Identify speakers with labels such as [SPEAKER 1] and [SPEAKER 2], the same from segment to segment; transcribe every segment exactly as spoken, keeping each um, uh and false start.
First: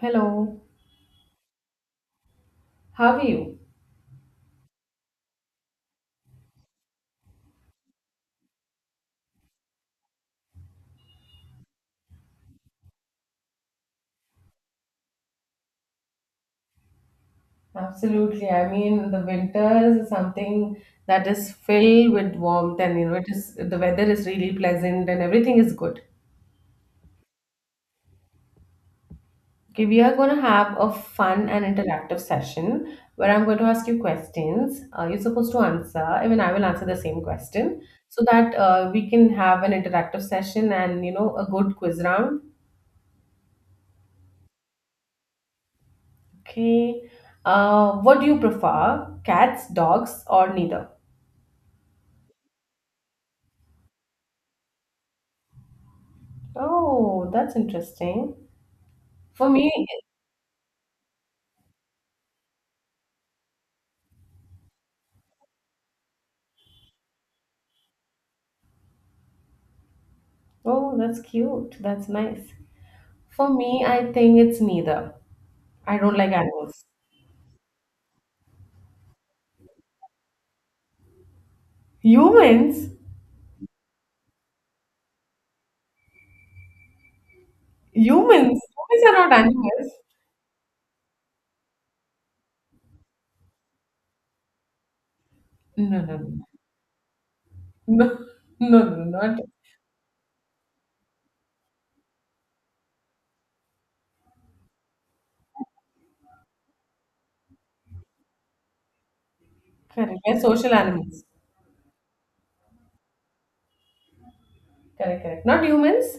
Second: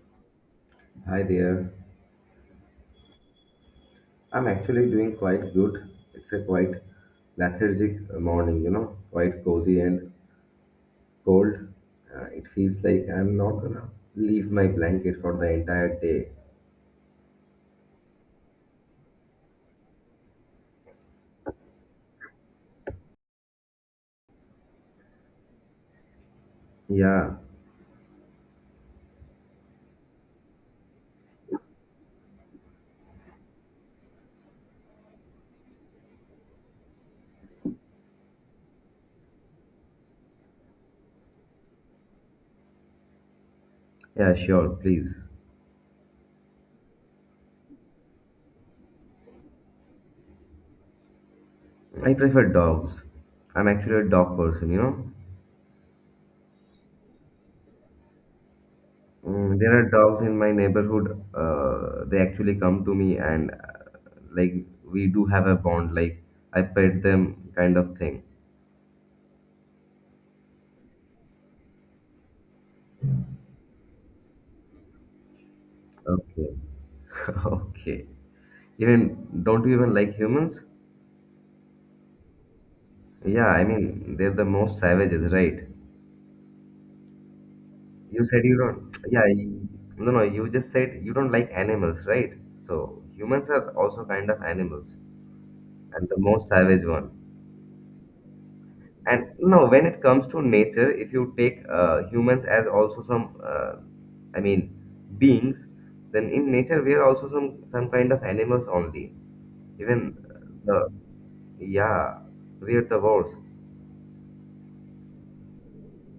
[SPEAKER 1] Hello,
[SPEAKER 2] Hi there.
[SPEAKER 1] how are you?
[SPEAKER 2] I'm actually doing quite good. It's a quite lethargic uh, morning, you know, quite cozy and cold. Uh, it feels like I'm not gonna leave my blanket for the entire day.
[SPEAKER 1] Absolutely. I mean, the winter is something that is filled with warmth, and you know, it is the weather is really pleasant and everything is good.
[SPEAKER 2] Yeah,
[SPEAKER 1] Okay, we are going to have a fun and interactive session where I'm going to ask you questions. Uh, you're supposed to answer, even I will answer the same question so that uh, we can have an interactive session and you know, a good quiz round.
[SPEAKER 2] yeah, sure, please.
[SPEAKER 1] Okay, uh, what do you prefer, cats, dogs, or neither?
[SPEAKER 2] I prefer dogs. I'm actually a dog person, you know.
[SPEAKER 1] Oh, that's interesting. For
[SPEAKER 2] Mm,
[SPEAKER 1] me,
[SPEAKER 2] there are dogs in my neighborhood. Uh, they actually come to me and uh, like we do have a bond, like I pet them kind of thing.
[SPEAKER 1] oh, that's cute. That's nice. For me, I think it's neither. I don't like
[SPEAKER 2] Okay.
[SPEAKER 1] animals.
[SPEAKER 2] Okay. Even don't you even like humans?
[SPEAKER 1] Humans?
[SPEAKER 2] Yeah, I mean they're the most savages, right? You said you
[SPEAKER 1] Humans?
[SPEAKER 2] don't.
[SPEAKER 1] Humans are
[SPEAKER 2] Yeah,
[SPEAKER 1] not
[SPEAKER 2] you,
[SPEAKER 1] animals.
[SPEAKER 2] no, no. You just said you don't like animals, right? So humans are also kind of animals,
[SPEAKER 1] No,
[SPEAKER 2] and
[SPEAKER 1] no,
[SPEAKER 2] the
[SPEAKER 1] no.
[SPEAKER 2] most savage one.
[SPEAKER 1] No, no, no,
[SPEAKER 2] And
[SPEAKER 1] not.
[SPEAKER 2] no, when it comes to nature, if you take uh, humans as also some, uh, I mean, beings, then in nature we are also some some kind of animals only. Even
[SPEAKER 1] Correct.
[SPEAKER 2] uh,
[SPEAKER 1] We're social
[SPEAKER 2] the
[SPEAKER 1] animals.
[SPEAKER 2] yeah, we are the worst.
[SPEAKER 1] Correct, correct. Not humans.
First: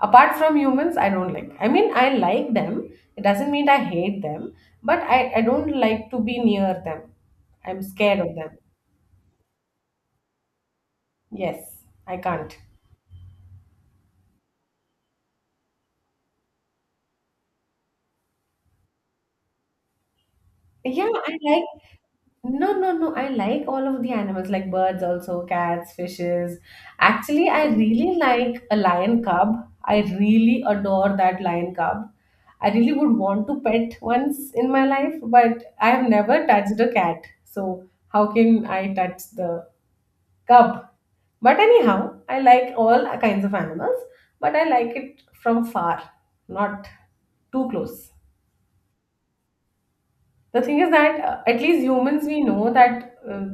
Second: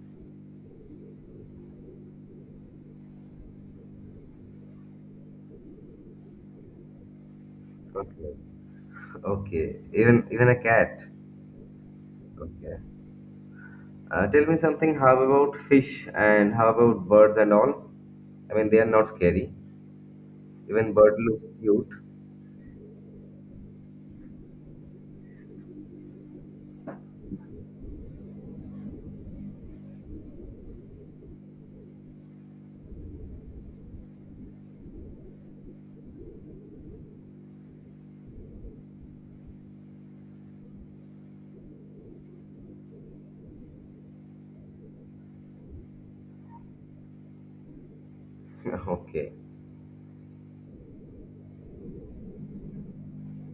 [SPEAKER 1] Apart from humans, I don't like. I mean, I like them. It doesn't mean I hate them, but I, I don't like to be near them. I'm scared
[SPEAKER 2] Okay.
[SPEAKER 1] of them.
[SPEAKER 2] Okay, even even a cat.
[SPEAKER 1] Yes, I can't.
[SPEAKER 2] Okay. Uh, tell me something. How about fish and how about birds and all? I mean, they are not scary. Even
[SPEAKER 1] Yeah,
[SPEAKER 2] bird
[SPEAKER 1] I
[SPEAKER 2] look
[SPEAKER 1] like
[SPEAKER 2] cute.
[SPEAKER 1] no, no, no. I like all of the animals, like birds, also cats, fishes. Actually, I really like a lion cub. I really adore that lion cub. I really would want to pet once in my life, but I have never touched a cat. So how can I touch the cub? But anyhow, I like all kinds of animals, but I like it from far, not too close.
[SPEAKER 2] okay.
[SPEAKER 1] The thing is that uh, at least humans we know that uh,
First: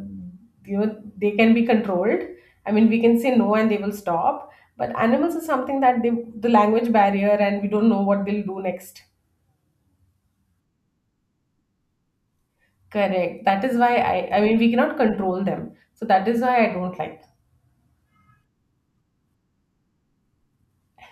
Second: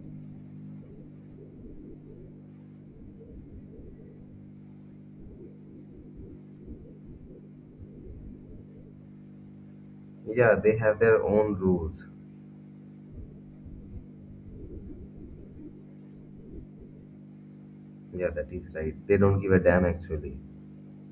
[SPEAKER 1] you know they can be controlled. I mean, we can say no and they will stop. But animals is something that they the language barrier and we don't know what they'll do next.
[SPEAKER 2] Yeah, they have their own rules.
[SPEAKER 1] Correct. That is why I I mean we cannot control them. So that is why I don't like.
[SPEAKER 2] Yeah, that is right. They don't give a damn actually.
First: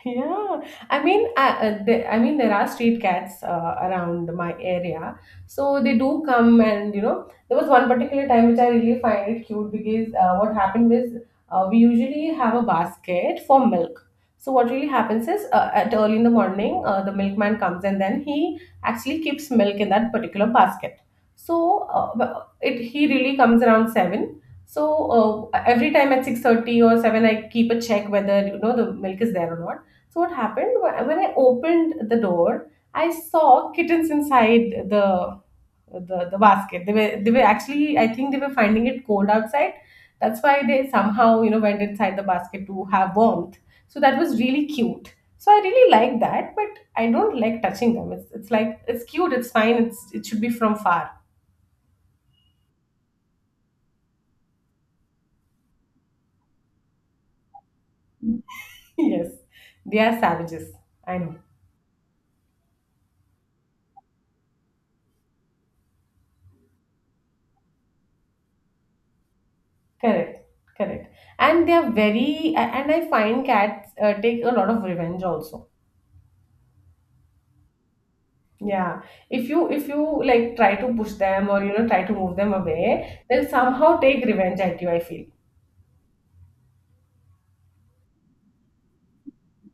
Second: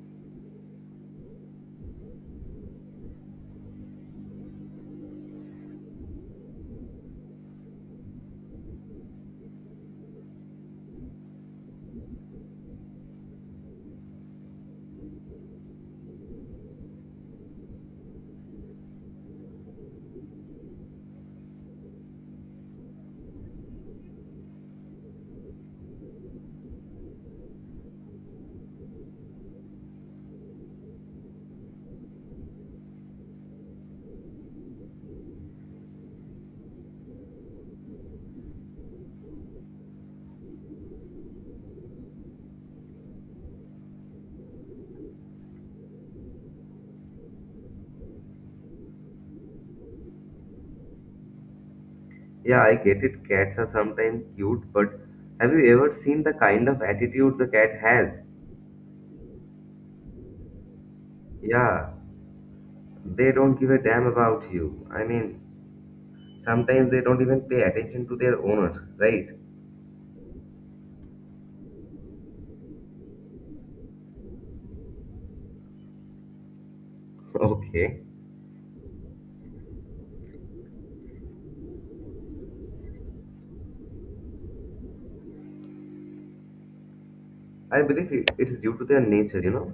[SPEAKER 1] Yeah, I mean, I, uh, the, I mean, there are street cats uh, around my area, so they do come and you know, there was one particular time which I really find it cute because uh, what happened was uh, we usually have a basket for milk. So what really happens is uh, at early in the morning, uh, the milkman comes and then he actually keeps milk in that particular basket. So uh, but it he really comes around seven. So uh, every time at six thirty or seven, I keep a check whether you know the milk is there or not. So what happened wa- when I opened the door, I saw kittens inside the the, the basket. They were they were actually I think they were finding it cold outside. That's why they somehow you know went inside the basket to have warmth. So that was really cute. So I really like that, but I don't like touching them. It's, it's like it's cute, it's fine, it's it should be from far.
[SPEAKER 2] Yeah, I get it. Cats are sometimes cute, but have you ever seen the kind of attitudes a cat has?
[SPEAKER 1] Yes, they are savages. I know.
[SPEAKER 2] Yeah, they don't give a damn about you. I mean, sometimes they don't even pay attention to their owners, right?
[SPEAKER 1] Correct. Correct. And they are very a- and I find cats uh, take a lot of revenge also.
[SPEAKER 2] Okay.
[SPEAKER 1] Yeah, if you if you like try to push them or you know try to move them away, they'll somehow take revenge at you, I feel.
[SPEAKER 2] I believe it- it's due to their nature, you know.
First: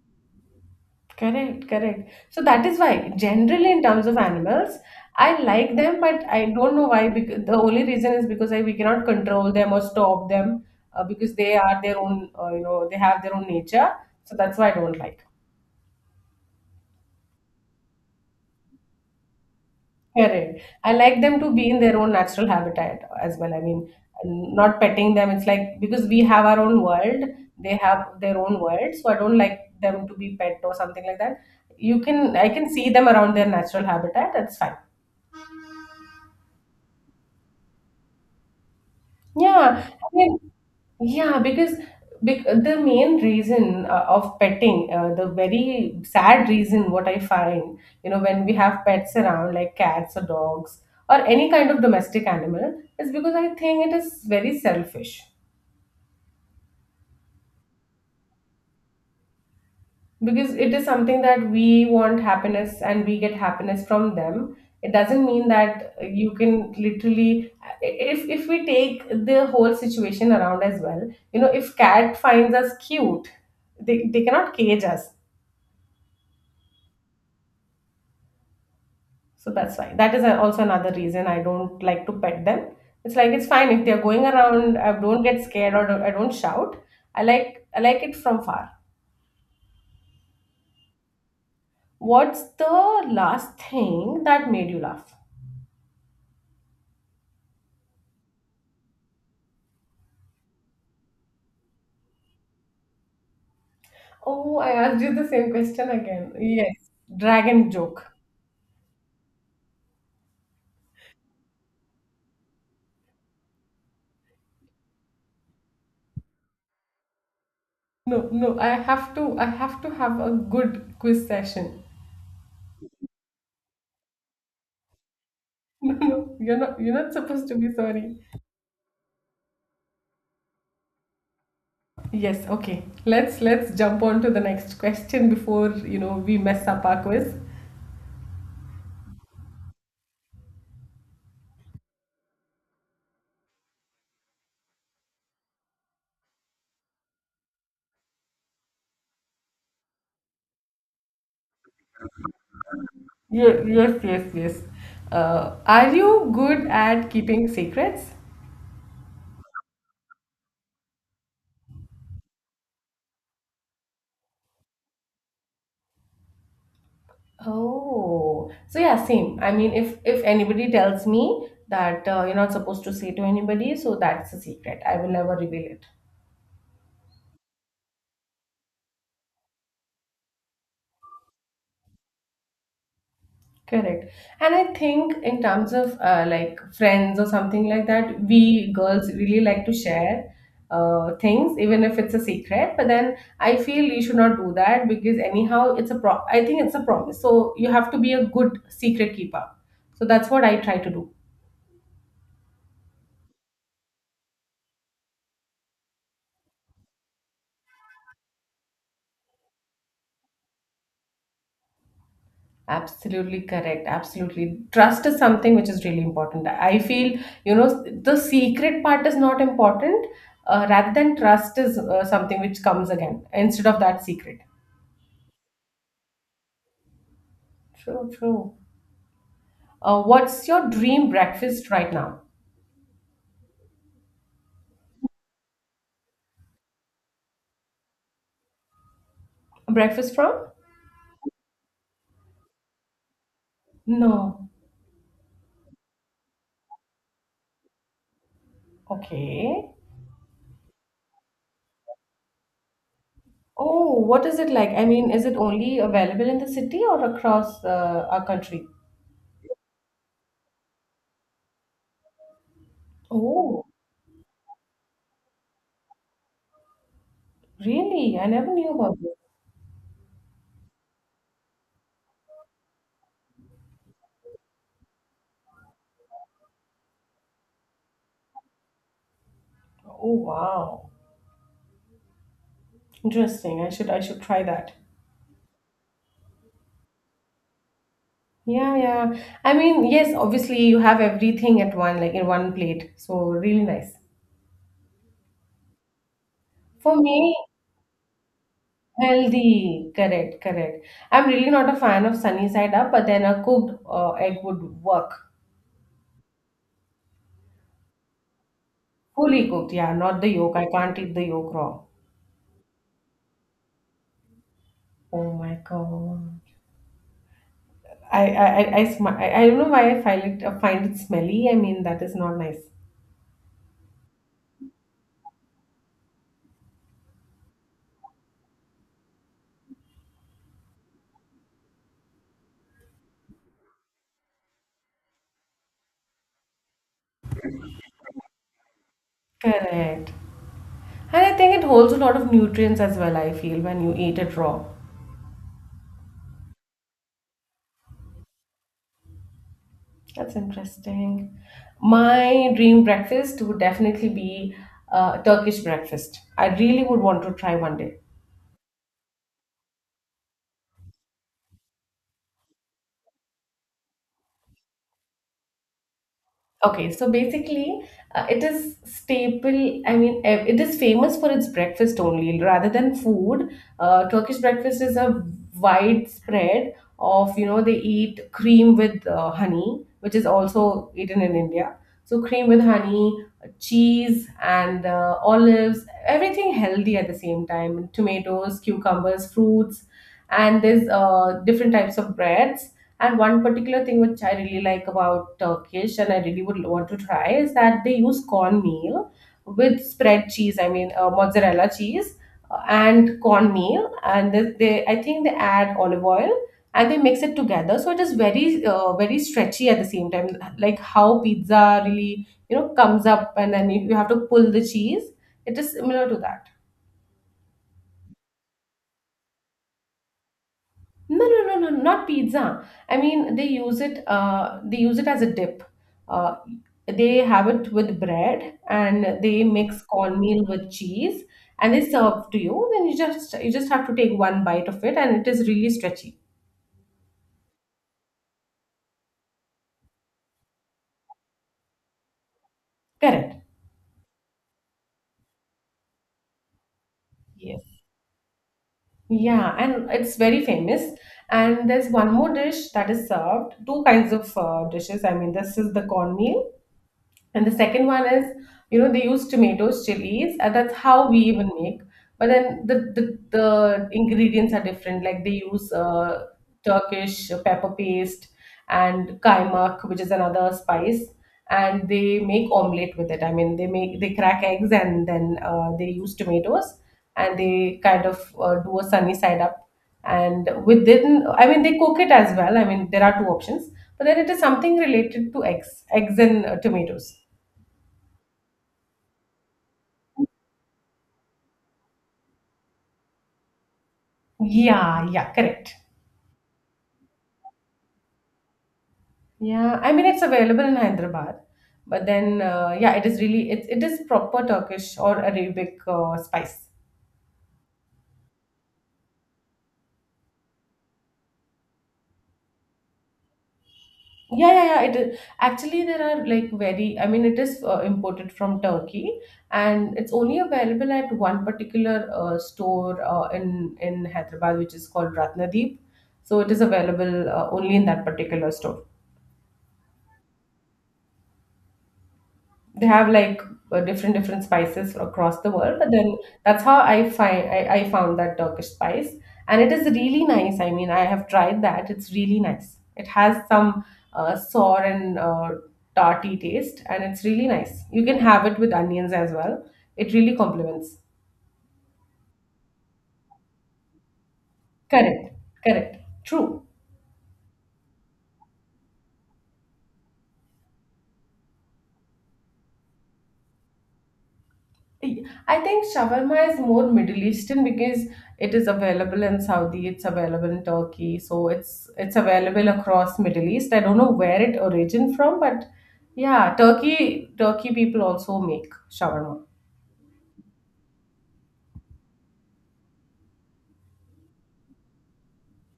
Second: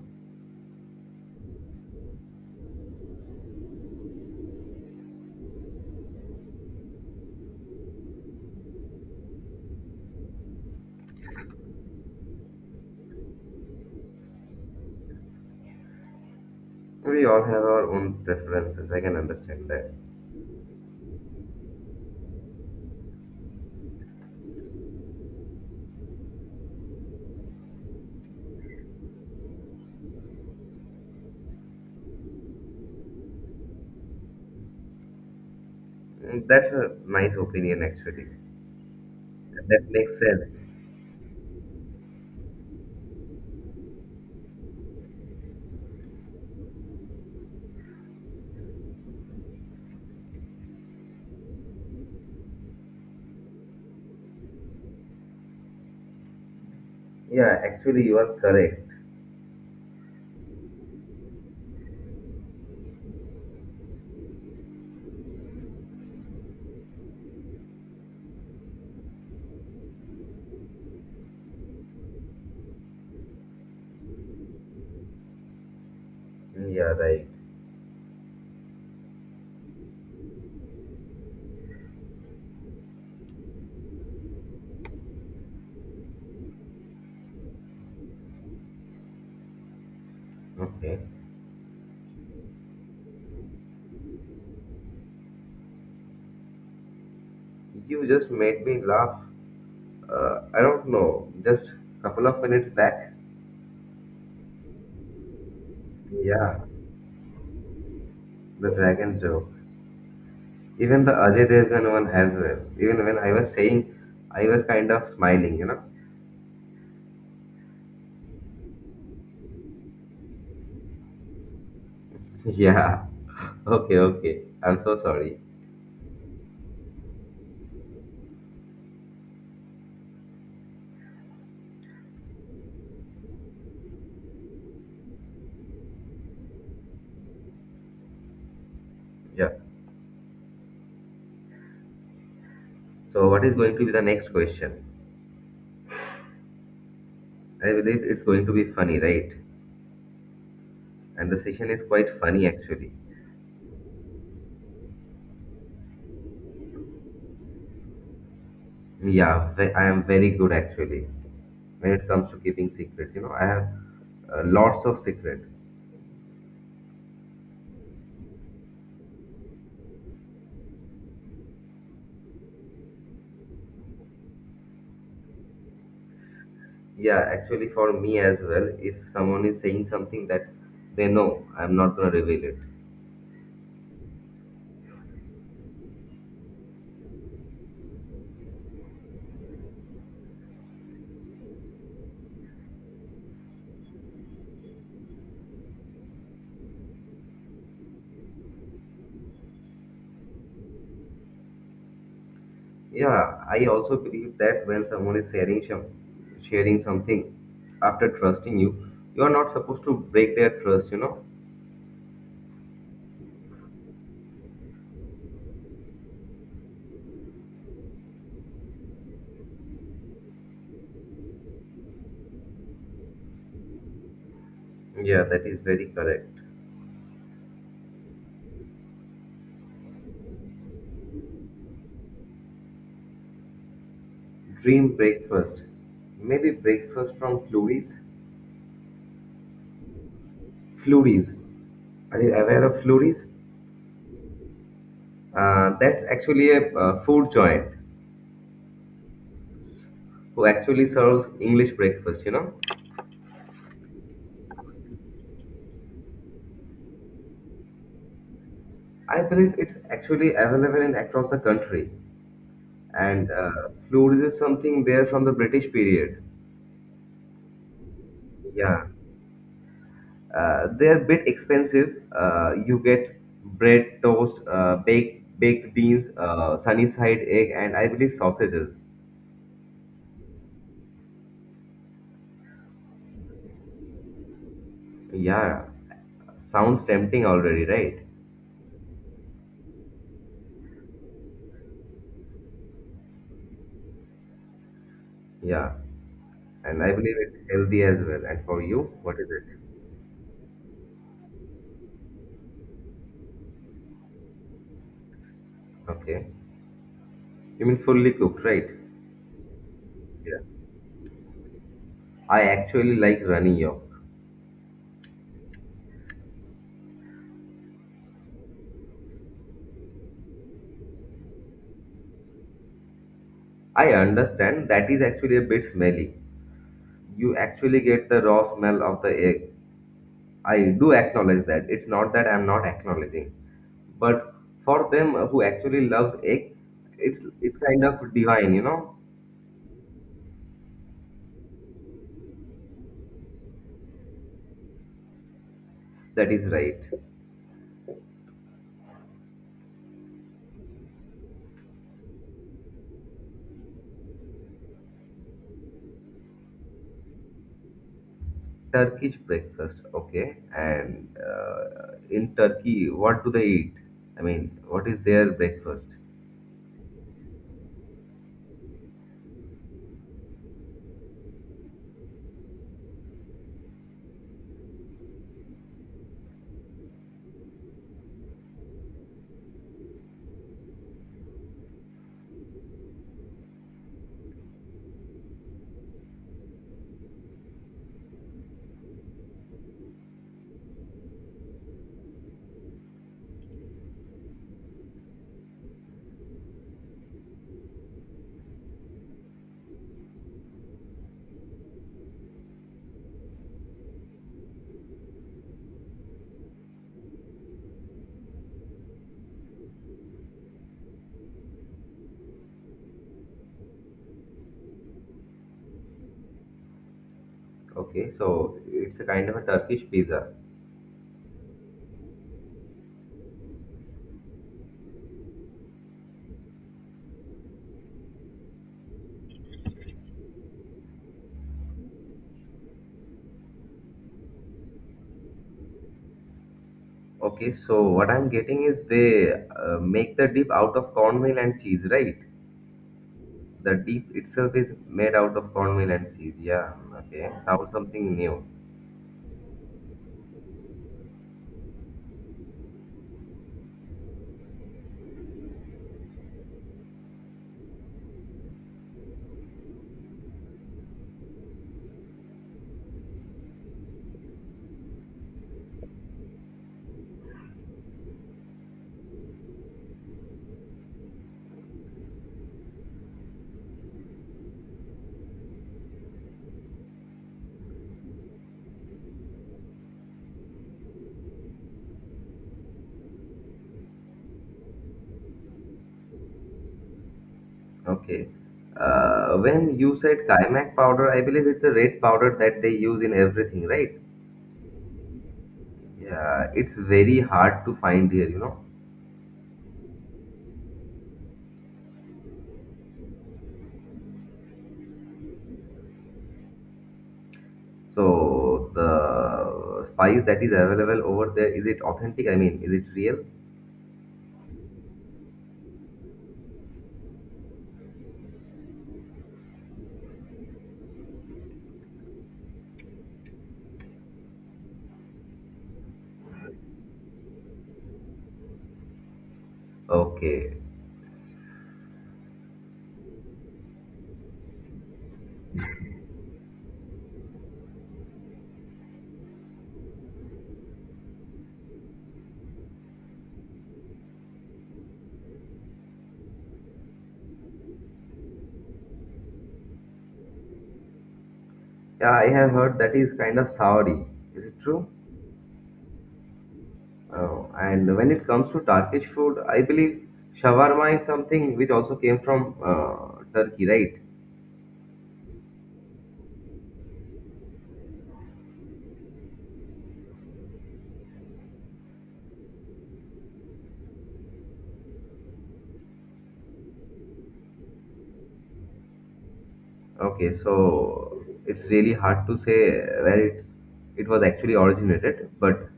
[SPEAKER 1] Correct, correct. So that is why, generally in terms of animals, I like them, but I don't know why. Because the only reason is because I, we cannot control them or stop them uh, because they are their own, uh, you know, they have their own nature. So that's why I don't like.
[SPEAKER 2] We all have our own preferences. I can understand that.
[SPEAKER 1] Correct. I like them to be in their own natural habitat as well. I mean, not petting them. It's like because we have our own world, they have their own world. So I don't like them to be pet or something like that. You can, I can see them around their natural habitat. That's fine.
[SPEAKER 2] Mm, that's a nice opinion, actually. That
[SPEAKER 1] Yeah. I
[SPEAKER 2] makes
[SPEAKER 1] mean,
[SPEAKER 2] sense.
[SPEAKER 1] yeah, because bec- the main reason uh, of petting, uh, the very sad reason what I find, you know, when we have pets around like cats or dogs or any kind of domestic animal, is because I think it is very selfish.
[SPEAKER 2] Yeah, actually, you are correct.
[SPEAKER 1] Because it is something that we want happiness and we get happiness from them. It doesn't mean that you can literally, if, if we take the whole situation around as well, you know, if cat finds us cute, they, they cannot cage us.
[SPEAKER 2] Mm, yeah, right.
[SPEAKER 1] So that's why. That is a- also another reason I don't like to pet them. It's like it's fine if they're going around. I don't get scared or I don't shout. I like I like it from far.
[SPEAKER 2] Okay.
[SPEAKER 1] What's the last thing that made you laugh?
[SPEAKER 2] You just made me laugh. Uh, I don't know, just couple of minutes back.
[SPEAKER 1] Oh, I asked you the same question again.
[SPEAKER 2] Yeah,
[SPEAKER 1] Yes, dragon joke.
[SPEAKER 2] the dragon joke. Even the Ajay Devgan one as well. Even when I was saying, I was kind of smiling, you know.
[SPEAKER 1] No, no, I have to I have to have a good quiz session.
[SPEAKER 2] Yeah. Okay, okay. I'm so sorry.
[SPEAKER 1] No, no, you're not you're not supposed to be sorry. Yes, okay. Let's let's jump on to the next question before, you know, we mess up our quiz.
[SPEAKER 2] Yeah. So, what is going to be the next question? I believe it's going to be funny, right? And the session is quite funny actually.
[SPEAKER 1] Ye- Yes, yes, yes. Uh, are you good at keeping secrets?
[SPEAKER 2] Yeah, ve- I am very good actually when it comes to keeping secrets. You know, I have uh, lots of secret.
[SPEAKER 1] Oh, so yeah, same. I mean, if if anybody tells me that uh, you're not supposed to say to anybody, so that's a secret. I will never reveal it.
[SPEAKER 2] Yeah, actually for me as well. If someone is saying something that they know, I'm not gonna reveal it.
[SPEAKER 1] Correct. And I think in terms of uh, like friends or something like that, we girls really like to share uh, things, even if it's a secret. But then I feel you should not do that because anyhow, it's a pro. I think it's a promise. So you have to be a good secret keeper. So that's what I try to do.
[SPEAKER 2] Yeah, I also believe that when someone is sharing some, sharing something after trusting you, you are not supposed to break their trust. You know.
[SPEAKER 1] Absolutely correct. Absolutely. Trust is something which is really important. I feel, you know, the secret part is not important. Uh, rather than trust is uh, something which comes again instead of that secret.
[SPEAKER 2] Yeah, that is very correct.
[SPEAKER 1] True, true. Uh, what's your dream breakfast right now?
[SPEAKER 2] Dream breakfast. Maybe breakfast from Flurries?
[SPEAKER 1] Breakfast from?
[SPEAKER 2] Flurries. Are you aware of Flurries?
[SPEAKER 1] No.
[SPEAKER 2] Uh, that's actually a uh, food joint
[SPEAKER 1] Okay.
[SPEAKER 2] who actually serves English breakfast, you know?
[SPEAKER 1] Oh, what is it like? I mean, is it only available in the city or across uh, our country?
[SPEAKER 2] I believe it's actually available in across the country. And
[SPEAKER 1] Oh,
[SPEAKER 2] uh, Flurries is something there from the British period.
[SPEAKER 1] really? I never knew
[SPEAKER 2] Yeah.
[SPEAKER 1] about this.
[SPEAKER 2] Uh, they're a bit expensive. Uh, you get bread, toast, uh, baked, baked beans, uh, sunny side egg, and I believe sausages.
[SPEAKER 1] Oh, wow. Interesting. I should I should try that.
[SPEAKER 2] Yeah, sounds tempting already, right?
[SPEAKER 1] Yeah, yeah. I mean, yes, obviously you have everything at one like in one plate. So really nice.
[SPEAKER 2] Yeah, and I
[SPEAKER 1] For
[SPEAKER 2] believe
[SPEAKER 1] me,
[SPEAKER 2] it's healthy as well. And for you, what is it?
[SPEAKER 1] healthy, correct, correct. I'm really not a fan of sunny side up, but then a cooked uh, egg would work.
[SPEAKER 2] Okay, you mean fully cooked, right?
[SPEAKER 1] Fully cooked, yeah, not the
[SPEAKER 2] Yeah,
[SPEAKER 1] yolk. I can't eat the yolk raw.
[SPEAKER 2] I actually like runny yolk.
[SPEAKER 1] Oh my God. I I I, I, sm- I, I don't know why I find it uh, find it smelly. I mean, that is not nice.
[SPEAKER 2] I understand that is actually a bit smelly. You actually get the raw smell of the egg. I do acknowledge that. It's not that I'm not acknowledging, but for them who actually loves egg, it's it's kind of divine, you know.
[SPEAKER 1] Correct. And I think it holds a lot of nutrients as well, I feel, when you eat it raw.
[SPEAKER 2] That is right.
[SPEAKER 1] That's interesting. My dream breakfast would definitely be uh, Turkish breakfast. I really would want to try one day.
[SPEAKER 2] Turkish breakfast, okay. And uh, in Turkey, what do they eat? I mean, what is their breakfast?
[SPEAKER 1] Okay, so basically, uh, it is staple. I mean, ev- it is famous for its breakfast only, rather than food. Uh, Turkish breakfast is a widespread of you know they eat cream with uh, honey, which is also eaten in India. So cream with honey, cheese, and uh, olives, everything healthy at the same time. Tomatoes, cucumbers, fruits, and there's uh, different types of breads, and one particular thing which I really like about Turkish and I really would want to try is that they use cornmeal with spread cheese, I mean, uh, mozzarella cheese uh, and cornmeal. And they, they, I think they add olive oil and they mix it together. So it is very, uh, very stretchy at the same time, like how pizza really, you know, comes up and then you you have to pull the cheese. It is similar to that.
[SPEAKER 2] Okay, so it's a kind of a Turkish pizza.
[SPEAKER 1] No, no, no, no, not pizza. I mean, they use it. Uh, they use it as a dip. Uh, they have it with bread, and they mix cornmeal with cheese, and they serve to you. Then you just you just have to take one bite of it, and it is really stretchy.
[SPEAKER 2] Okay, so what I'm getting is they uh, make the dip out of cornmeal and cheese, right?
[SPEAKER 1] Correct.
[SPEAKER 2] The dip itself is made out of cornmeal and cheese. Yeah, okay.
[SPEAKER 1] Yes.
[SPEAKER 2] Sounds something new.
[SPEAKER 1] Yeah, and it's very famous. And there's one more dish that is served. Two kinds of uh, dishes. I mean, this is the cornmeal, and the second one is, you know, they use tomatoes, chilies. And that's how we even make. But then the the, the ingredients are different. Like they use uh, Turkish pepper paste and kaymak, which is another spice. And they make omelette with it. I mean, they make they crack eggs and then uh, they use tomatoes and they kind of uh, do a sunny side up. And within, I mean, they cook it as well. I mean, there are two options, but then it is something related to eggs, eggs and uh, tomatoes.
[SPEAKER 2] Okay. Uh, when you said kaimak powder, I believe it's a red powder that they use in everything, right?
[SPEAKER 1] Yeah, yeah, correct.
[SPEAKER 2] Yeah, it's very hard to find here, you know.
[SPEAKER 1] Yeah, I mean it's available in Hyderabad, but then uh, yeah, it is really it, it is proper Turkish or Arabic uh, spice.
[SPEAKER 2] So the spice that is available over there, is it authentic? I mean, is it real?
[SPEAKER 1] Yeah, yeah, yeah. It is actually there are like very. I mean, it is uh, imported from Turkey, and it's only available at one particular uh, store uh, in in Hyderabad, which is called Ratnadeep. So it is available uh, only in that particular store.
[SPEAKER 2] Okay.
[SPEAKER 1] They have like uh, different different spices across the world, but then that's how i find I, I found that Turkish spice. And it is really nice. I mean, I have tried that. It's really nice. It has some uh, sour and uh, tarty taste, and it's really nice. You can have it with onions as well. It really complements.
[SPEAKER 2] Yeah, I have heard that is kind of soury. Is it true?
[SPEAKER 1] Correct, correct. True.
[SPEAKER 2] Oh, and when it comes to Turkish food, I believe shawarma is something which also came from uh, Turkey, right?
[SPEAKER 1] I think shawarma is more Middle Eastern because it is available in Saudi, it's available in Turkey, so it's it's available across Middle East. I don't know where it origin from, but yeah, Turkey Turkey people also make shawarma.
[SPEAKER 2] Okay, so it's really hard to say where it it was actually originated, but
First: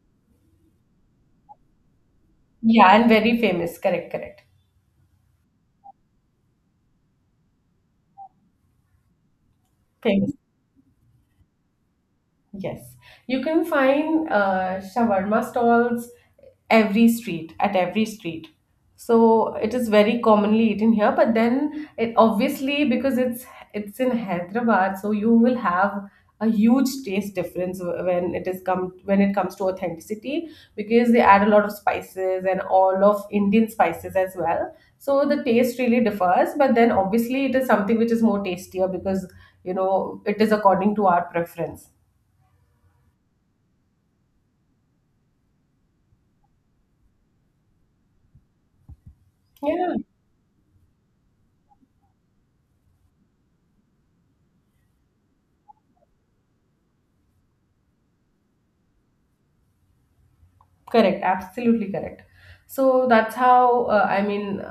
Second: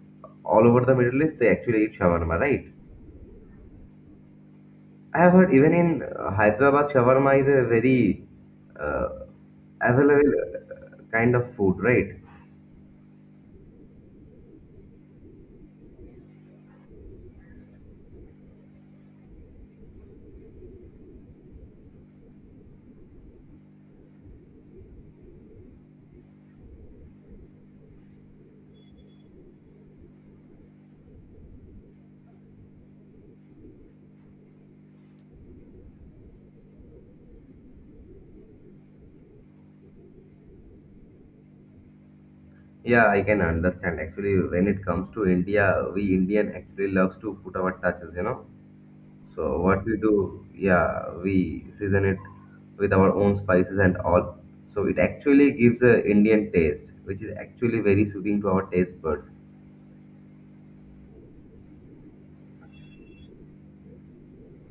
[SPEAKER 2] all over the Middle East they actually eat shawarma, right?
[SPEAKER 1] Yeah, and very famous. Correct, correct.
[SPEAKER 2] I've heard even in uh, Hyderabad, shawarma is a very uh, available
[SPEAKER 1] Famous.
[SPEAKER 2] uh, kind of food, right?
[SPEAKER 1] Yes, you can find uh, shawarma stalls every street at every street. So it is very commonly eaten here, but then it obviously because it's it's in Hyderabad, so you will have a huge taste difference wh- when it is come when it comes to authenticity because they add a lot of spices and all of Indian spices as well. So the taste really differs, but then obviously it is something which is more tastier because you know it is according to our preference.
[SPEAKER 2] Yeah, I can understand. Actually, when it comes to India, we Indian actually loves to put our touches, you know. So what
[SPEAKER 1] Yeah,
[SPEAKER 2] we do, yeah, we season it with our own spices and all. So it actually gives a Indian taste, which is actually very soothing to our taste buds.
[SPEAKER 1] correct. Absolutely correct. So that's how uh, I mean,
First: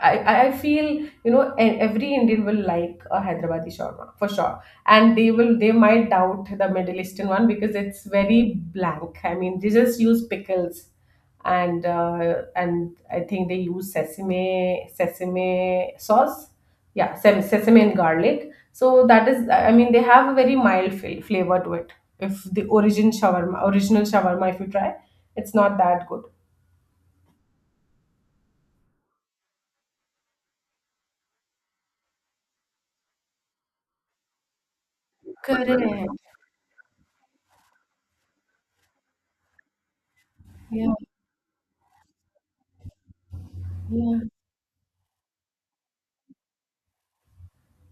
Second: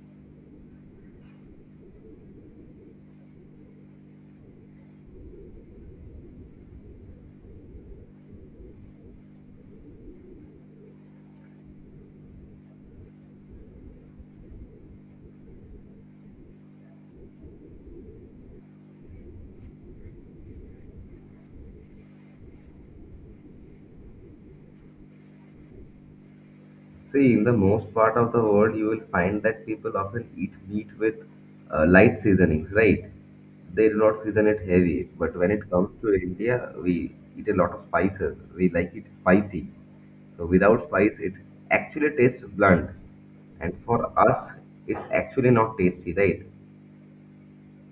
[SPEAKER 1] I I I feel, you know, e- every Indian will like a Hyderabadi shawarma for sure, and they will they might doubt the Middle Eastern one because it's very blank. I mean, they just use pickles, and uh, and I think they use sesame sesame sauce. Yeah, sem- sesame and garlic. So that is, I mean, they have a very mild fl- flavor to it. If the origin shawarma, original shawarma, if you try, it's not that good.
[SPEAKER 2] See, in the most part of the world, you will find that people often eat meat with uh, light seasonings, right? They do not season it heavy. But when it
[SPEAKER 1] Correct.
[SPEAKER 2] comes to India, we eat a lot of spices. We like it spicy. So without
[SPEAKER 1] Yeah,
[SPEAKER 2] spice, it actually tastes blunt. And for
[SPEAKER 1] yeah.
[SPEAKER 2] us, it's actually not tasty, right?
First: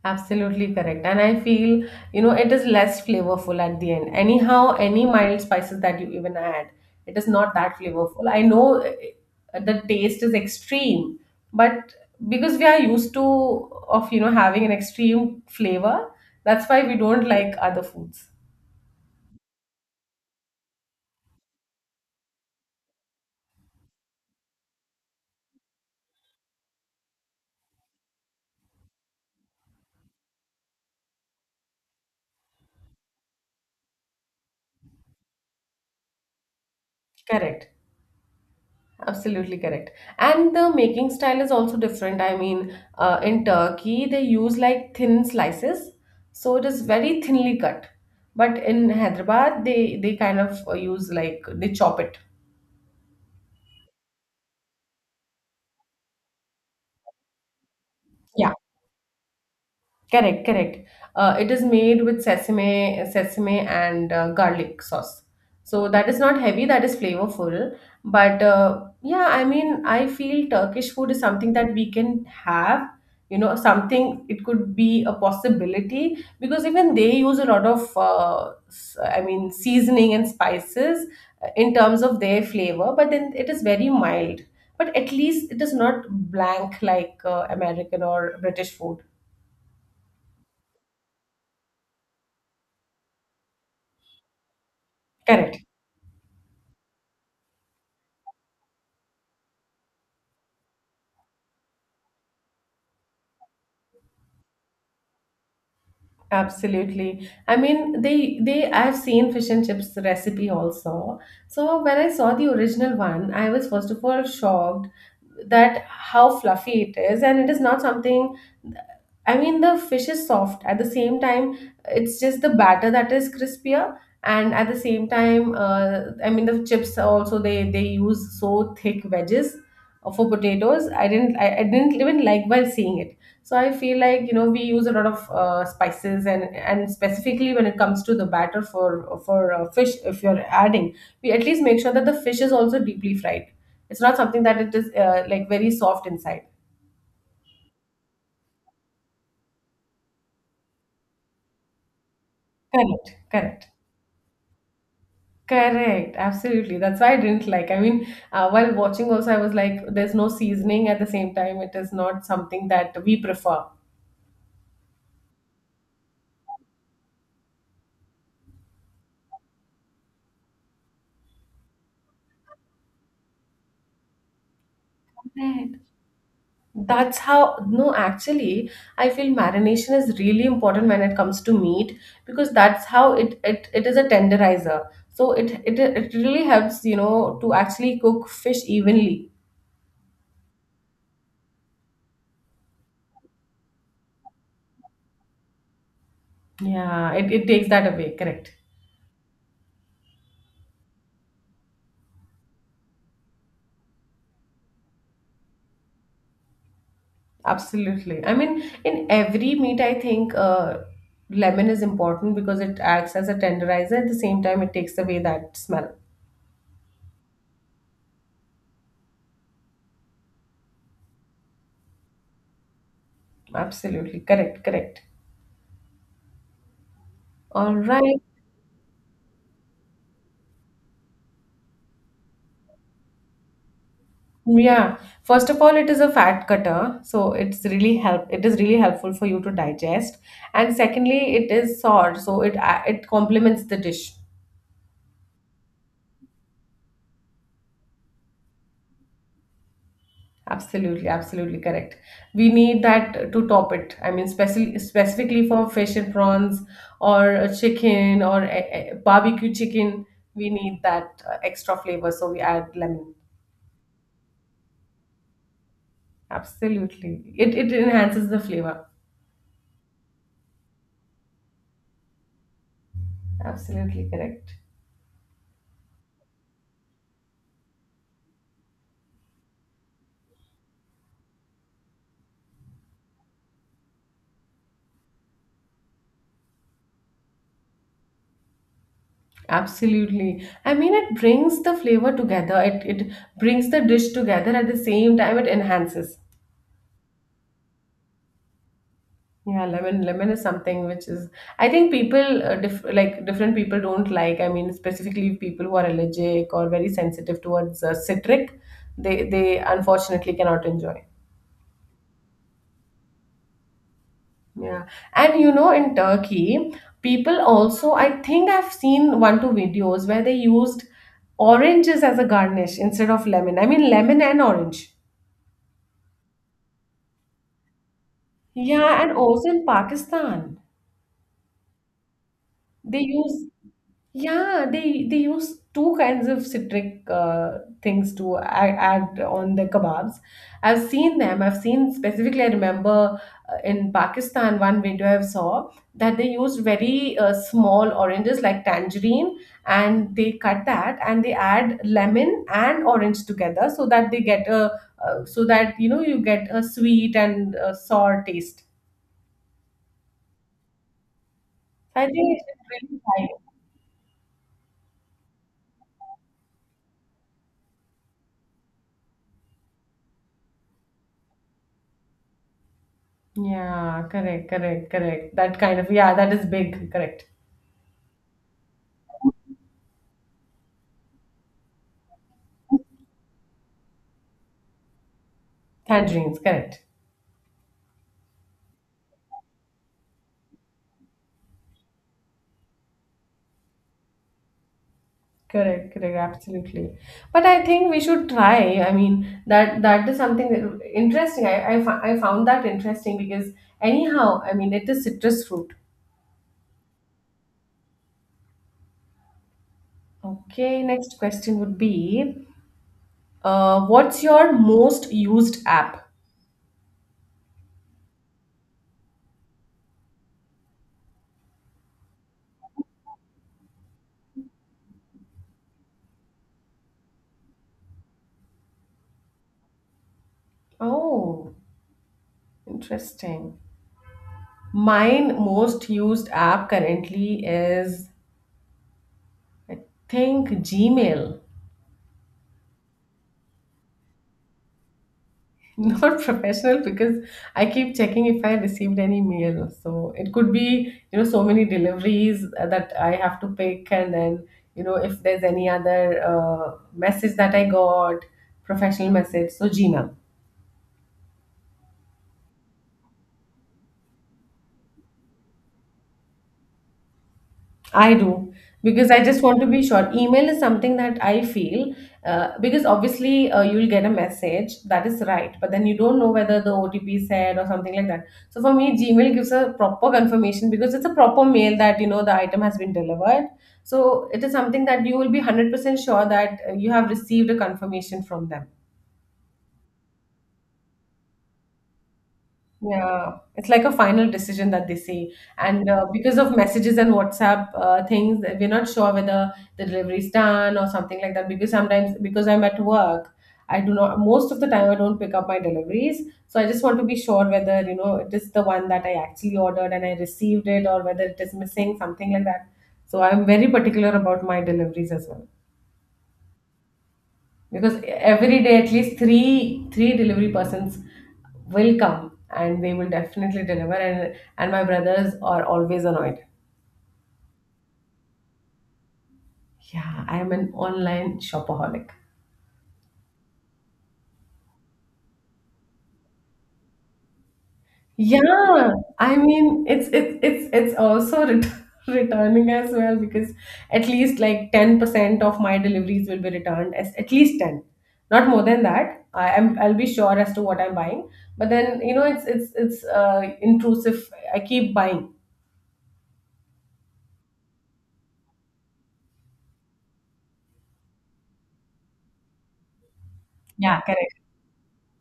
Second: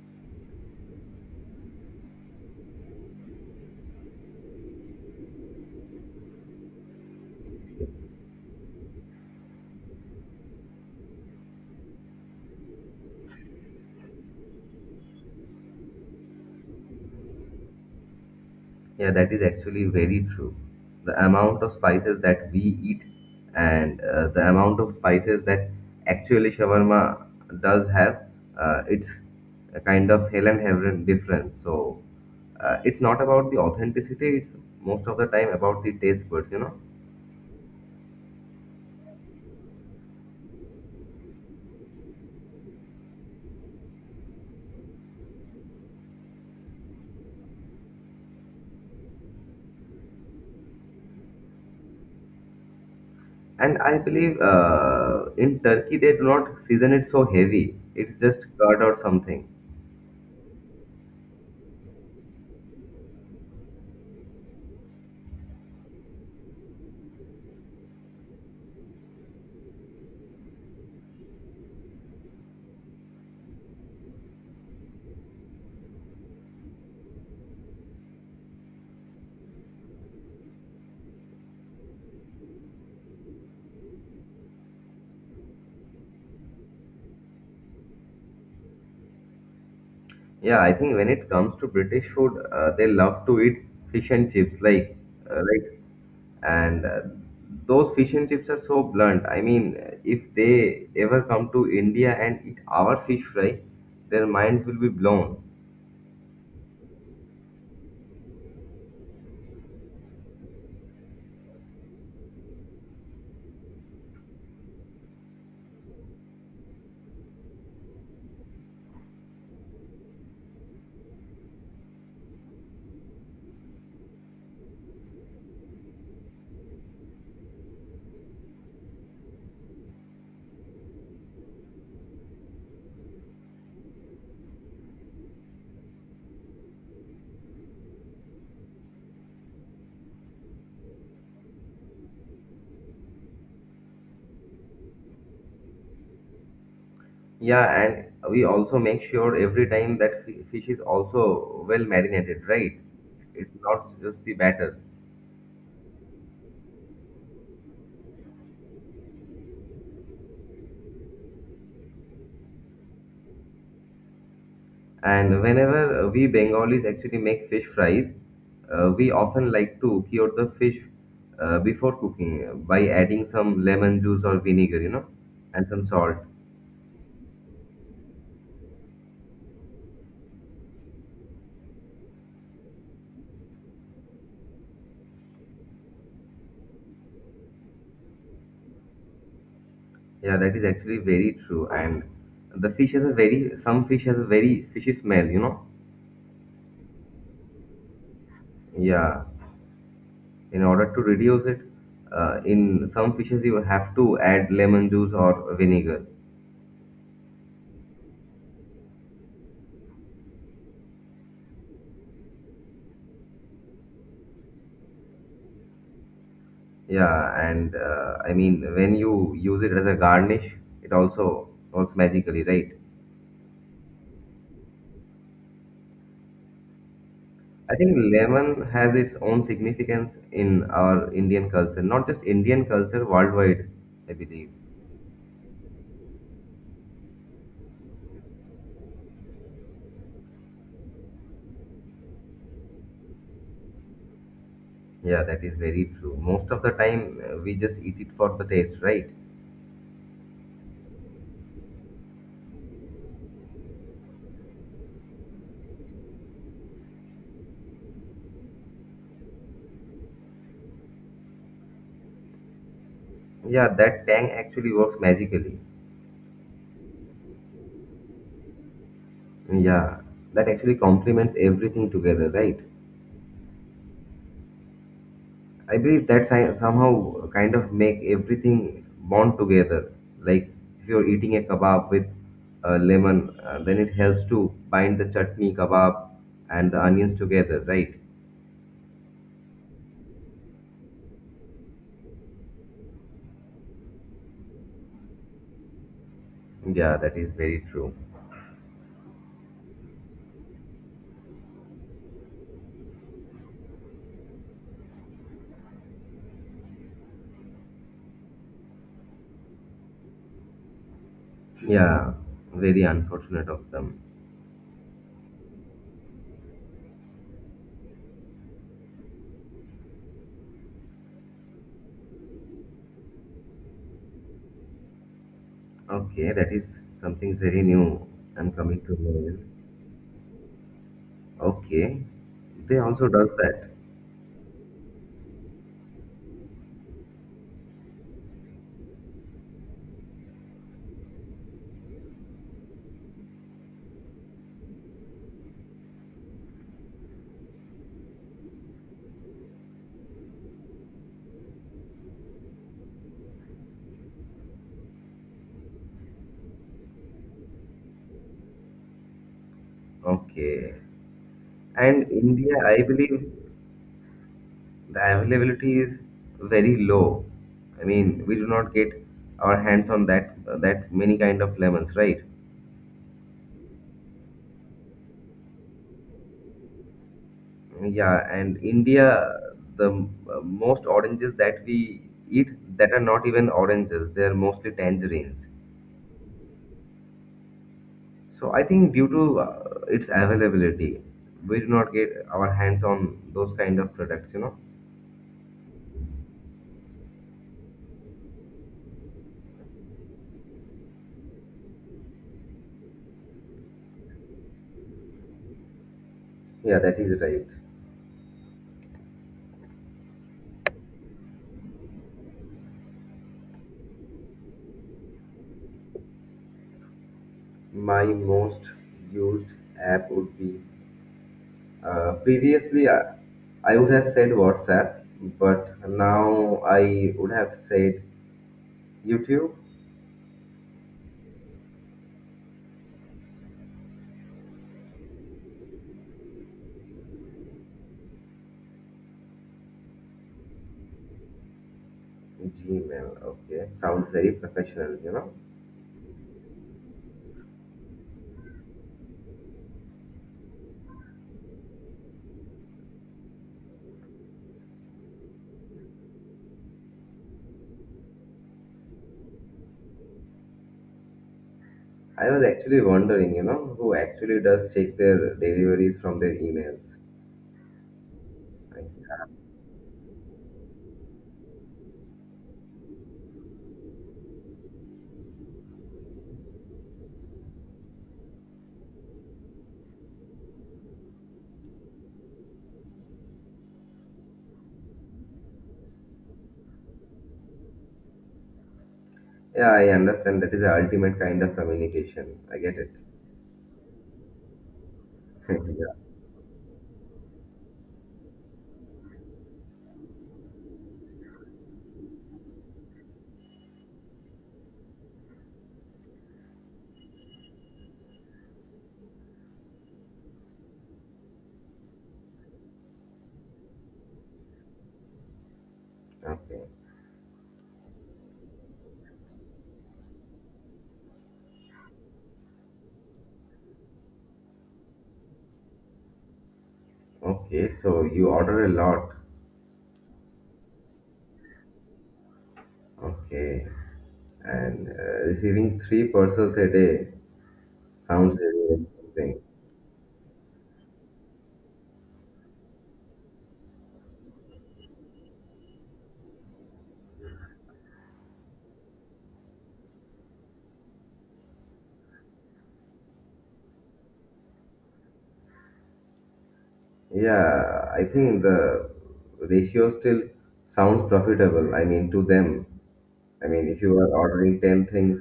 [SPEAKER 1] Absolutely correct. And I feel, you know, it is less flavorful at the end. Anyhow, any mild spices that you even add, it is not that flavorful. I know uh, the taste is extreme, but because we are used to of, you know, having an extreme flavor, that's why we don't like other foods.
[SPEAKER 2] Yeah, that is actually very true. The amount of spices that we eat and uh, the amount of spices that actually shawarma does have, uh, it's a kind of hell and heaven difference. So uh, it's not about the authenticity, it's most of the time about the taste buds, you know.
[SPEAKER 1] Correct. Absolutely correct. And the making style is also different. I mean, uh, in Turkey, they use like thin slices, so it is very thinly cut. But in Hyderabad, they they kind of uh, use like they chop it.
[SPEAKER 2] And I believe uh, in Turkey they do not season it so heavy. It's just
[SPEAKER 1] Yeah.
[SPEAKER 2] curd or something.
[SPEAKER 1] Correct, correct. Uh, it is made with sesame, sesame and uh, garlic sauce. So that is not heavy, that is flavorful. But uh, yeah, I mean, I feel Turkish food is something that we can have. You know, something it could be a possibility because even they use a lot of, uh, s- I mean, seasoning and spices uh, in terms of their flavor. But then it is very mild. But at least it is not blank like uh, American or British food.
[SPEAKER 2] Yeah, I think when it comes to British food, uh, they love to eat fish and chips, like, uh,
[SPEAKER 1] Correct.
[SPEAKER 2] right? And uh, those fish and chips are so blunt. I mean, uh, if they ever come to India and eat our fish fry, their minds will be blown.
[SPEAKER 1] Absolutely. I mean, they they I've seen fish and chips recipe also. So when I saw the original one, I was first of all shocked that how fluffy it is, and it is not something I mean, the fish is soft. At the same time, it's just the batter that is crispier, and at the same time, uh, I mean, the chips are also they they use so thick wedges uh, for potatoes. I didn't I, I didn't even like while seeing it. So I feel like you know we use a lot of uh, spices and and specifically when it comes to the batter for for uh, fish, if you're adding, we at least make sure that the fish is also deeply fried. It's not something that it is uh, like very soft inside.
[SPEAKER 2] Yeah, and we also make sure every time that fi- fish is also well marinated, right?
[SPEAKER 1] Correct.
[SPEAKER 2] It's
[SPEAKER 1] Correct.
[SPEAKER 2] not just the batter.
[SPEAKER 1] Correct, absolutely. That's why I didn't like. I mean, uh, while watching also, I was like, there's no seasoning at the same time. It is not something that we prefer.
[SPEAKER 2] And whenever uh, we Bengalis actually make fish fries, uh, we often like to cure the fish uh, before cooking uh, by adding some lemon juice or vinegar, you know, and some salt.
[SPEAKER 1] That's how, no, actually, I feel marination is really important when it comes to meat because that's how it it, it is a tenderizer. So it, it it really helps, you know, to actually cook fish evenly.
[SPEAKER 2] Yeah, that is actually very true. And the fish has a very, some fish has a very fishy smell, you know.
[SPEAKER 1] Yeah, it, it takes that away. Correct.
[SPEAKER 2] Yeah, in order to reduce it, uh, in some fishes you have to add lemon juice or vinegar.
[SPEAKER 1] Absolutely. I mean, in every meat, I think uh, lemon is important because it acts as a tenderizer. At the same time, it takes away that smell.
[SPEAKER 2] Yeah, and uh, I mean when you use it as a garnish, it also works magically, right?
[SPEAKER 1] Absolutely. Correct. Correct. All
[SPEAKER 2] I think
[SPEAKER 1] right.
[SPEAKER 2] lemon has its own significance in our Indian culture, not just Indian culture, worldwide, I believe.
[SPEAKER 1] Yeah. First of all, it is a fat cutter, so it's really help. It is really helpful for you to digest. And secondly, it is sour, so it a- it complements the dish.
[SPEAKER 2] Yeah, that is very true. Most of the time, uh, we just eat it for the taste, right?
[SPEAKER 1] Absolutely, absolutely correct. We need that to top it. I mean, specially specifically for fish and prawns or a chicken or a, a barbecue chicken, we need that uh, extra flavor. So we add lemon.
[SPEAKER 2] Yeah, that tang actually works magically.
[SPEAKER 1] Absolutely, it it enhances the flavor.
[SPEAKER 2] Yeah, that actually complements everything together, right?
[SPEAKER 1] Absolutely correct.
[SPEAKER 2] I believe that si- somehow kind of make everything bond together. Like if you're eating a kebab with uh, lemon, uh, then it helps to bind the chutney, kebab, and the onions together, right?
[SPEAKER 1] Absolutely. I mean, it brings the flavor together. It it brings the dish together at the same time. It enhances.
[SPEAKER 2] Yeah, that is very true.
[SPEAKER 1] Yeah, lemon lemon is something which is I think people uh, diff, like different people don't like. I mean, specifically people who are allergic or very sensitive towards uh, citric, they they unfortunately cannot enjoy.
[SPEAKER 2] Yeah, very unfortunate of them.
[SPEAKER 1] Yeah, and you know, in Turkey, people also I think I've seen one two videos where they used oranges as a garnish instead of lemon. I mean, lemon and orange.
[SPEAKER 2] Okay, that is something very new. I'm coming to
[SPEAKER 1] Yeah, and
[SPEAKER 2] know.
[SPEAKER 1] also in Pakistan,
[SPEAKER 2] Okay, they
[SPEAKER 1] they
[SPEAKER 2] also does
[SPEAKER 1] use
[SPEAKER 2] that.
[SPEAKER 1] Yeah, they they use two kinds of citric uh, things to add, add on the kebabs. I've seen them. I've seen specifically. I remember uh, in Pakistan one video I saw that they used very uh, small oranges like tangerine, and they cut that and they add lemon and orange together so that they get a uh, so that you know you get a sweet and uh, sour taste.
[SPEAKER 2] Okay,
[SPEAKER 1] I
[SPEAKER 2] and
[SPEAKER 1] think it's
[SPEAKER 2] India, I
[SPEAKER 1] really high.
[SPEAKER 2] believe the availability is very low. I mean, we do not get our hands on that that many kind of lemons, right?
[SPEAKER 1] Yeah, correct, correct, correct. That kind of, yeah, that is big, correct.
[SPEAKER 2] Yeah, and India, the uh, most oranges that we eat that are not even oranges; they are mostly tangerines.
[SPEAKER 1] Tangerines, correct.
[SPEAKER 2] So I think due to uh, its availability, we do not get our hands on those kind of products, you know.
[SPEAKER 1] Correct, correct, absolutely. But I think we should try. I mean, that that is something that, interesting. I, I, fo- I found that interesting because anyhow, I mean, it is citrus fruit.
[SPEAKER 2] Yeah, that is right.
[SPEAKER 1] Okay, next question would be, uh, what's your most used app?
[SPEAKER 2] My most used app would be uh, previously I, I would have said WhatsApp, but now I would have said YouTube,
[SPEAKER 1] Oh, interesting. Mine most used app currently is, I think, Gmail.
[SPEAKER 2] Gmail. Okay, sounds very professional, you know.
[SPEAKER 1] Not professional because I keep checking if I received any mail. So it could be, you know, so many deliveries uh, that I have to pick, and then, you know, if there's any other uh, message that I got, professional message. So Gmail.
[SPEAKER 2] I was actually wondering, you know, who actually does check their deliveries from their emails.
[SPEAKER 1] I do because
[SPEAKER 2] Right?
[SPEAKER 1] I just want to be sure. Email is something that I feel uh, because obviously uh, you'll get a message that is right, but then you don't know whether the O T P is said or something like that. So for me, Gmail gives a proper confirmation because it's a proper mail that you know the item has been delivered. So it is something that you will be one hundred percent sure that uh, you have received a confirmation from them.
[SPEAKER 2] Yeah, I understand. That is the ultimate kind of communication. I get it.
[SPEAKER 1] Yeah, it's like a final decision that they say.
[SPEAKER 2] Yeah.
[SPEAKER 1] And uh, because of messages and WhatsApp uh, things, we're not sure whether the delivery is done or something like that. Because sometimes, because I'm at work, I do not, most of the time, I don't pick up my deliveries. So I just want to be sure whether, you know, it is the one that I actually ordered and I received it or whether it is missing, something like that. So I'm very particular about my deliveries as well.
[SPEAKER 2] Okay.
[SPEAKER 1] Because every day at least three three delivery persons will come and they will definitely deliver and and my brothers are always annoyed.
[SPEAKER 2] Okay. So you order a lot.
[SPEAKER 1] Yeah, I am an online shopaholic.
[SPEAKER 2] Okay. And uh, receiving three parcels a day sounds really
[SPEAKER 1] Yeah, I
[SPEAKER 2] interesting.
[SPEAKER 1] mean it's it's it's it's also ret returning as well because at least like ten percent of my deliveries will be returned as at least ten. Not more than that. I am I'll be sure as to what I'm buying. But then, you know, it's it's it's uh intrusive. I keep buying.
[SPEAKER 2] Yeah, I think the ratio still sounds profitable. I mean, to them. I mean, if you
[SPEAKER 1] Yeah,
[SPEAKER 2] are
[SPEAKER 1] correct.
[SPEAKER 2] ordering ten things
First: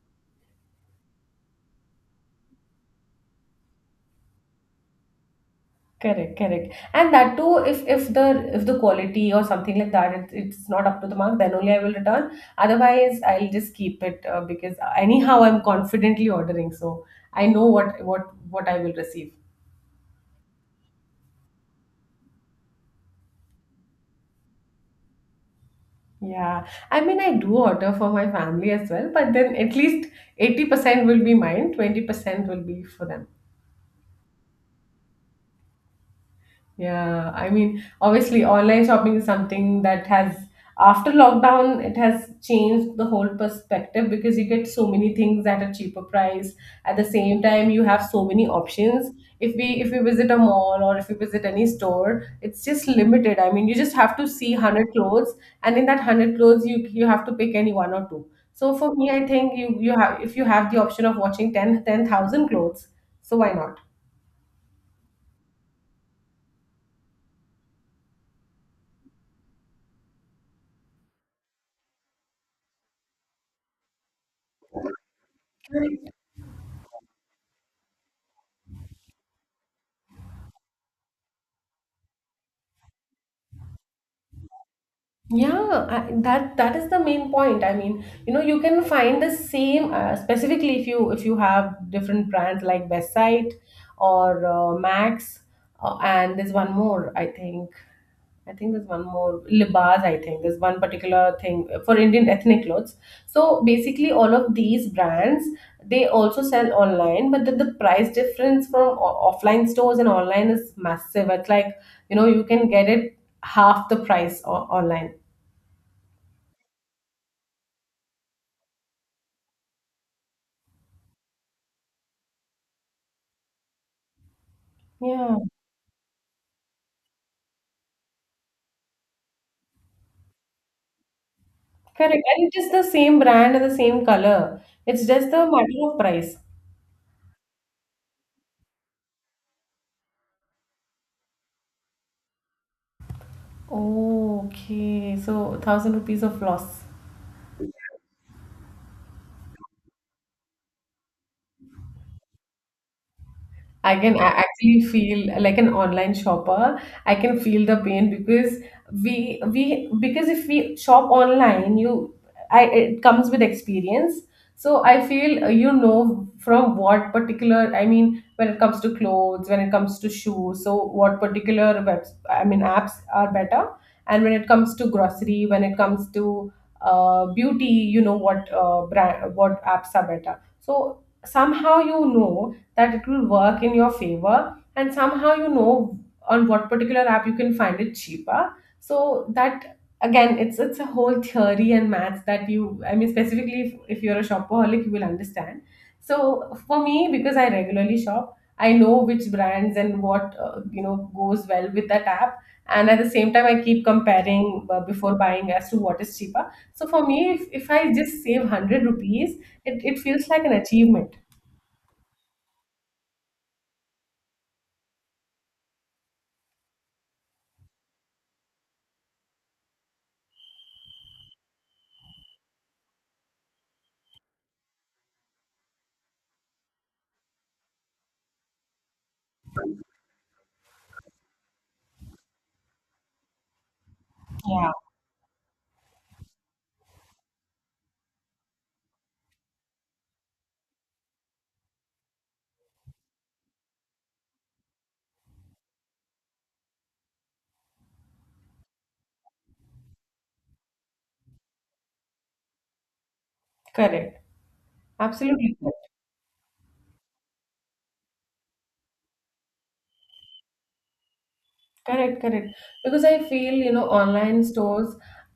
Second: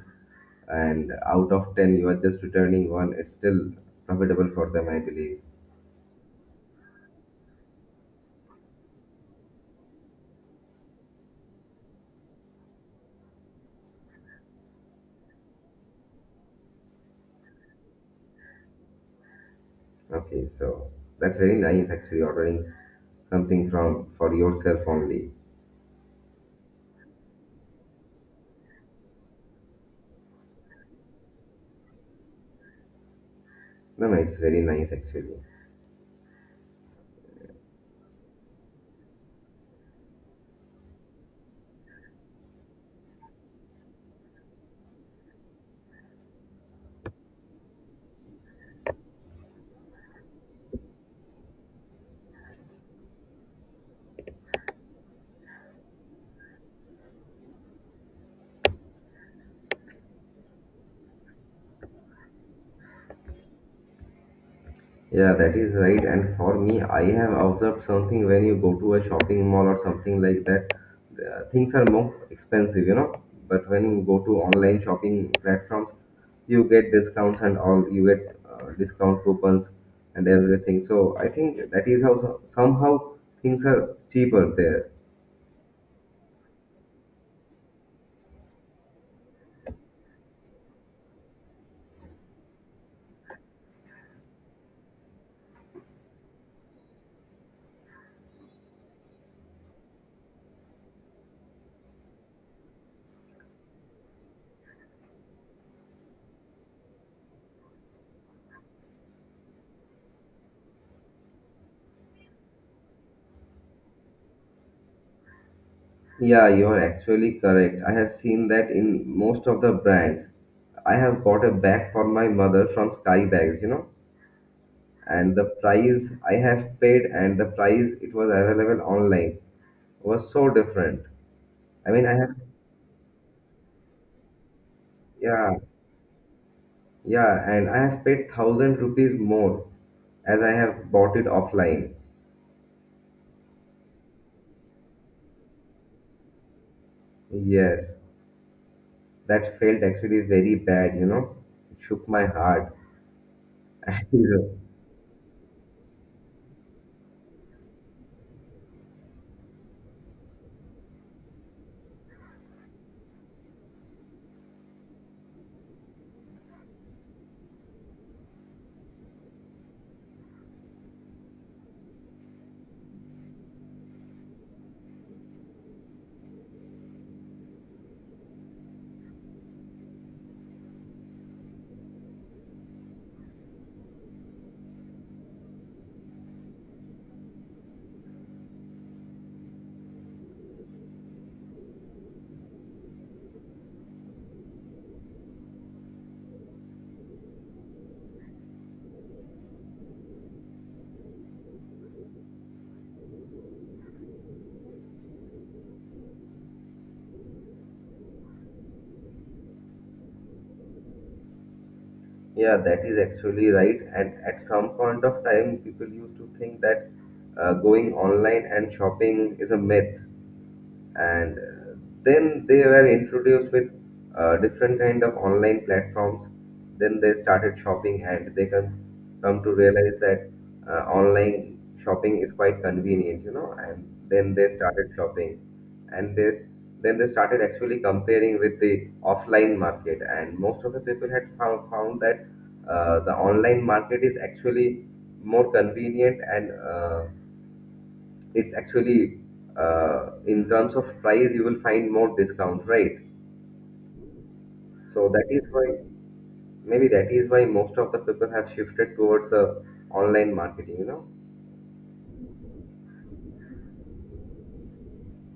[SPEAKER 2] and out of ten you are just returning one, it's still profitable for them, I believe.
[SPEAKER 1] Correct, correct. And that too, if if the if the quality or something like that, it, it's not up to the mark, then only I will return. Otherwise, I'll just keep it uh, because anyhow, I'm confidently ordering, so I know what what what I will receive.
[SPEAKER 2] Okay, so that's very nice actually ordering something from for yourself only.
[SPEAKER 1] Yeah, I mean, I do order for my family as well, but then at least eighty percent will be mine, twenty percent will be for them.
[SPEAKER 2] No, no, it's very nice actually.
[SPEAKER 1] Yeah, I mean, obviously, online shopping is something that has, after lockdown, it has changed the whole perspective because you get so many things at a cheaper price. At the same time, you have so many options. If we if we visit a mall or if we visit any store, it's just limited. I mean, you just have to see one hundred clothes, and in that one hundred clothes, you you have to pick any one or two. So for me, I think you you have if you have the option of watching ten ten thousand clothes, so why not?
[SPEAKER 2] Yeah, that is right. And for me, I have observed something when you go to a shopping mall or something like that, uh, things are more expensive, you know. But when you go to online shopping platforms, you get discounts and all, you get uh, discount coupons and everything. So I think that is how so- somehow things are cheaper there.
[SPEAKER 1] Yeah, I, that that is the main point. I mean, you know, you can find the same uh, specifically if you if you have different brands like Best Site or uh, Max, uh, and there's one more. I think I think there's one more libas. I think there's one particular thing for Indian ethnic clothes. So basically, all of these brands they also sell online, but the, the price difference from o- offline stores and online is massive. It's like you know you can get it half the price o- online.
[SPEAKER 2] Yeah, you are actually correct. I have seen that in most of the brands. I have bought a bag for my mother from Sky Bags, you know,
[SPEAKER 1] Yeah,
[SPEAKER 2] and the price I have paid and the price it was available online was so different. I mean,
[SPEAKER 1] correct.
[SPEAKER 2] I have,
[SPEAKER 1] And it is the same brand and the same color. It's just the
[SPEAKER 2] yeah,
[SPEAKER 1] matter of price.
[SPEAKER 2] yeah, and I have paid thousand rupees more as I have bought it offline.
[SPEAKER 1] Oh, okay. So, thousand rupees of loss.
[SPEAKER 2] Yes, that felt actually very bad, you know. It shook my heart.
[SPEAKER 1] I
[SPEAKER 2] And
[SPEAKER 1] can a- actually feel like an online shopper. I can feel the pain because we we because if we shop online, you I it comes with experience. So I feel uh, you know from what particular I mean when it comes to clothes, when it comes to shoes. So what particular webs I mean apps are better, and when it comes to grocery, when it comes to uh, beauty, you know what uh, brand what apps are better. So somehow you know that it will work in your favor, and somehow you know on what particular app you can find it cheaper, so that again it's it's a whole theory and maths that you I mean specifically if, if you're a shopaholic you will understand. So for me because I regularly shop, I know which brands and what uh, you know goes well with that app, and at the same time I keep comparing uh, before buying as to what is cheaper. So for me, if, if I just save one hundred rupees, it, it feels like an achievement.
[SPEAKER 2] yeah, that is actually right. And at some point of time, people used to think that uh, going online and shopping is a myth and uh, then they were introduced with uh, different kind of online platforms, then they started shopping and they come come to realize that uh, online shopping is quite convenient, you know, and then they
[SPEAKER 1] Yeah,
[SPEAKER 2] started shopping and they then they started actually comparing with the offline market, and most of the people had found, found that uh, the online market is actually more convenient and uh, it's actually uh, in terms of price you will find more discount, right?
[SPEAKER 1] correct.
[SPEAKER 2] So that is
[SPEAKER 1] Absolutely
[SPEAKER 2] why
[SPEAKER 1] correct.
[SPEAKER 2] maybe that is why most of the people have shifted towards the online marketing, you know.
[SPEAKER 1] Correct, correct. Because I feel, you know, online stores,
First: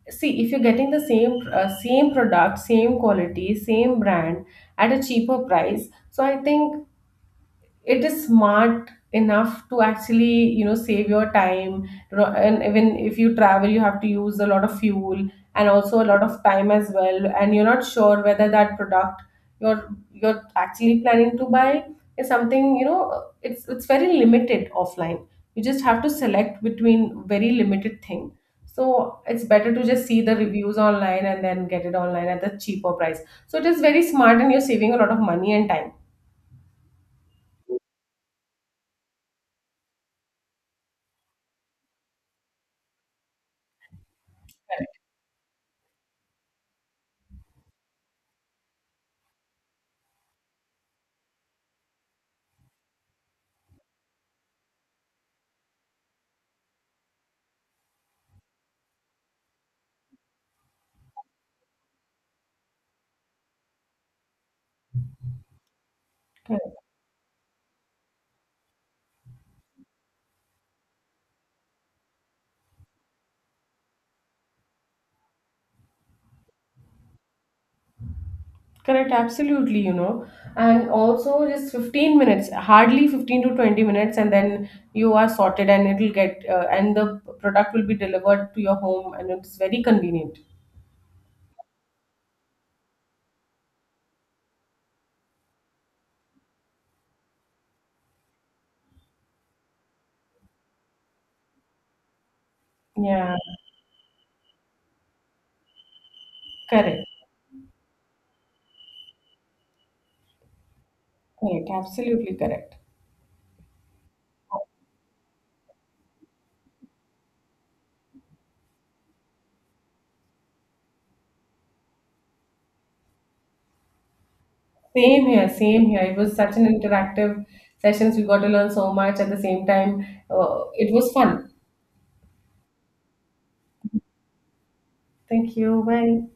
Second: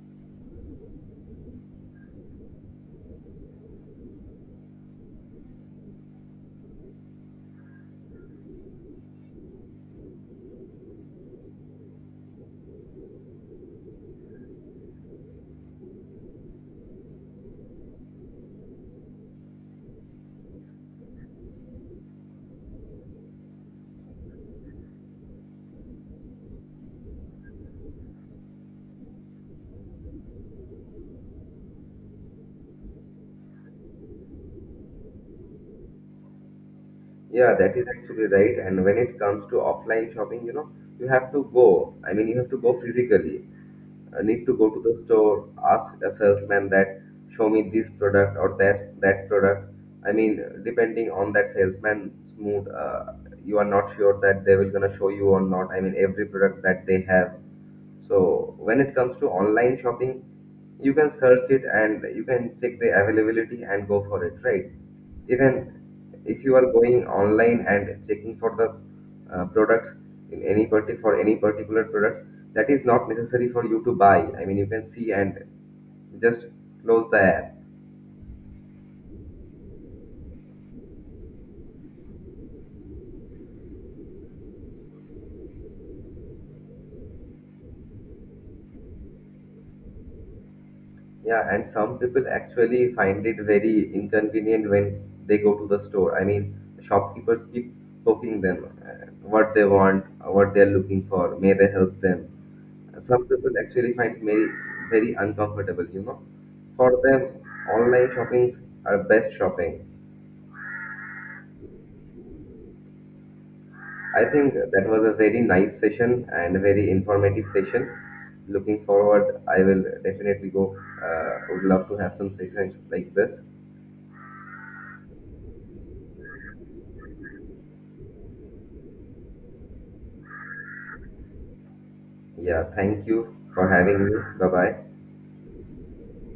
[SPEAKER 1] see, if you're getting the same uh, same product, same quality, same brand at a cheaper price, so I think it is smart enough to actually you know save your time, you know, and even if you travel you have to use a lot of fuel and also a lot of time as well, and you're not sure whether that product you're you're actually planning to buy is something you know it's it's very limited offline. You just have to select between very limited thing. So it's better to just see the reviews online and then get it online at the cheaper price. So it is very smart and you're saving a lot of money and time.
[SPEAKER 2] Yeah, that is actually right. And when it comes to offline shopping, you know, you have to go, I mean you have to go physically. I need to go to the store, ask a salesman that show me this product or that that product. I mean, depending on that salesman's mood, uh, you are not sure that they will gonna show you or not. I mean, every product that they have. So when it comes to online shopping, you can search it and you can check the availability and go for it, right? Even if you are going online and checking for the uh, products in any parti for any particular products, that is not necessary for you to buy. I mean, you can see and just close the app.
[SPEAKER 1] Correct, absolutely, you know. And also just fifteen minutes, hardly fifteen to twenty minutes, and then you are sorted and it'll get, uh, and the product will be delivered to your home and it's very convenient.
[SPEAKER 2] Yeah, and some people actually find it very inconvenient when they go to the store. I mean, shopkeepers keep poking them, uh, what they want, uh, what they are looking for. May they help them? Some
[SPEAKER 1] Yeah,
[SPEAKER 2] people actually find very, very uncomfortable, you know. For
[SPEAKER 1] correct,
[SPEAKER 2] them, online shoppings are best shopping.
[SPEAKER 1] correct, absolutely correct.
[SPEAKER 2] I think that was a very nice session and a very informative session. Looking forward, I will definitely go. Uh, would love to have some sessions like this.
[SPEAKER 1] Same here, same here. It was such an interactive sessions. We got to learn so much at the same time. Uh, it was fun.
[SPEAKER 2] Yeah, thank you for having me. Bye bye.
[SPEAKER 1] Thank you. Bye.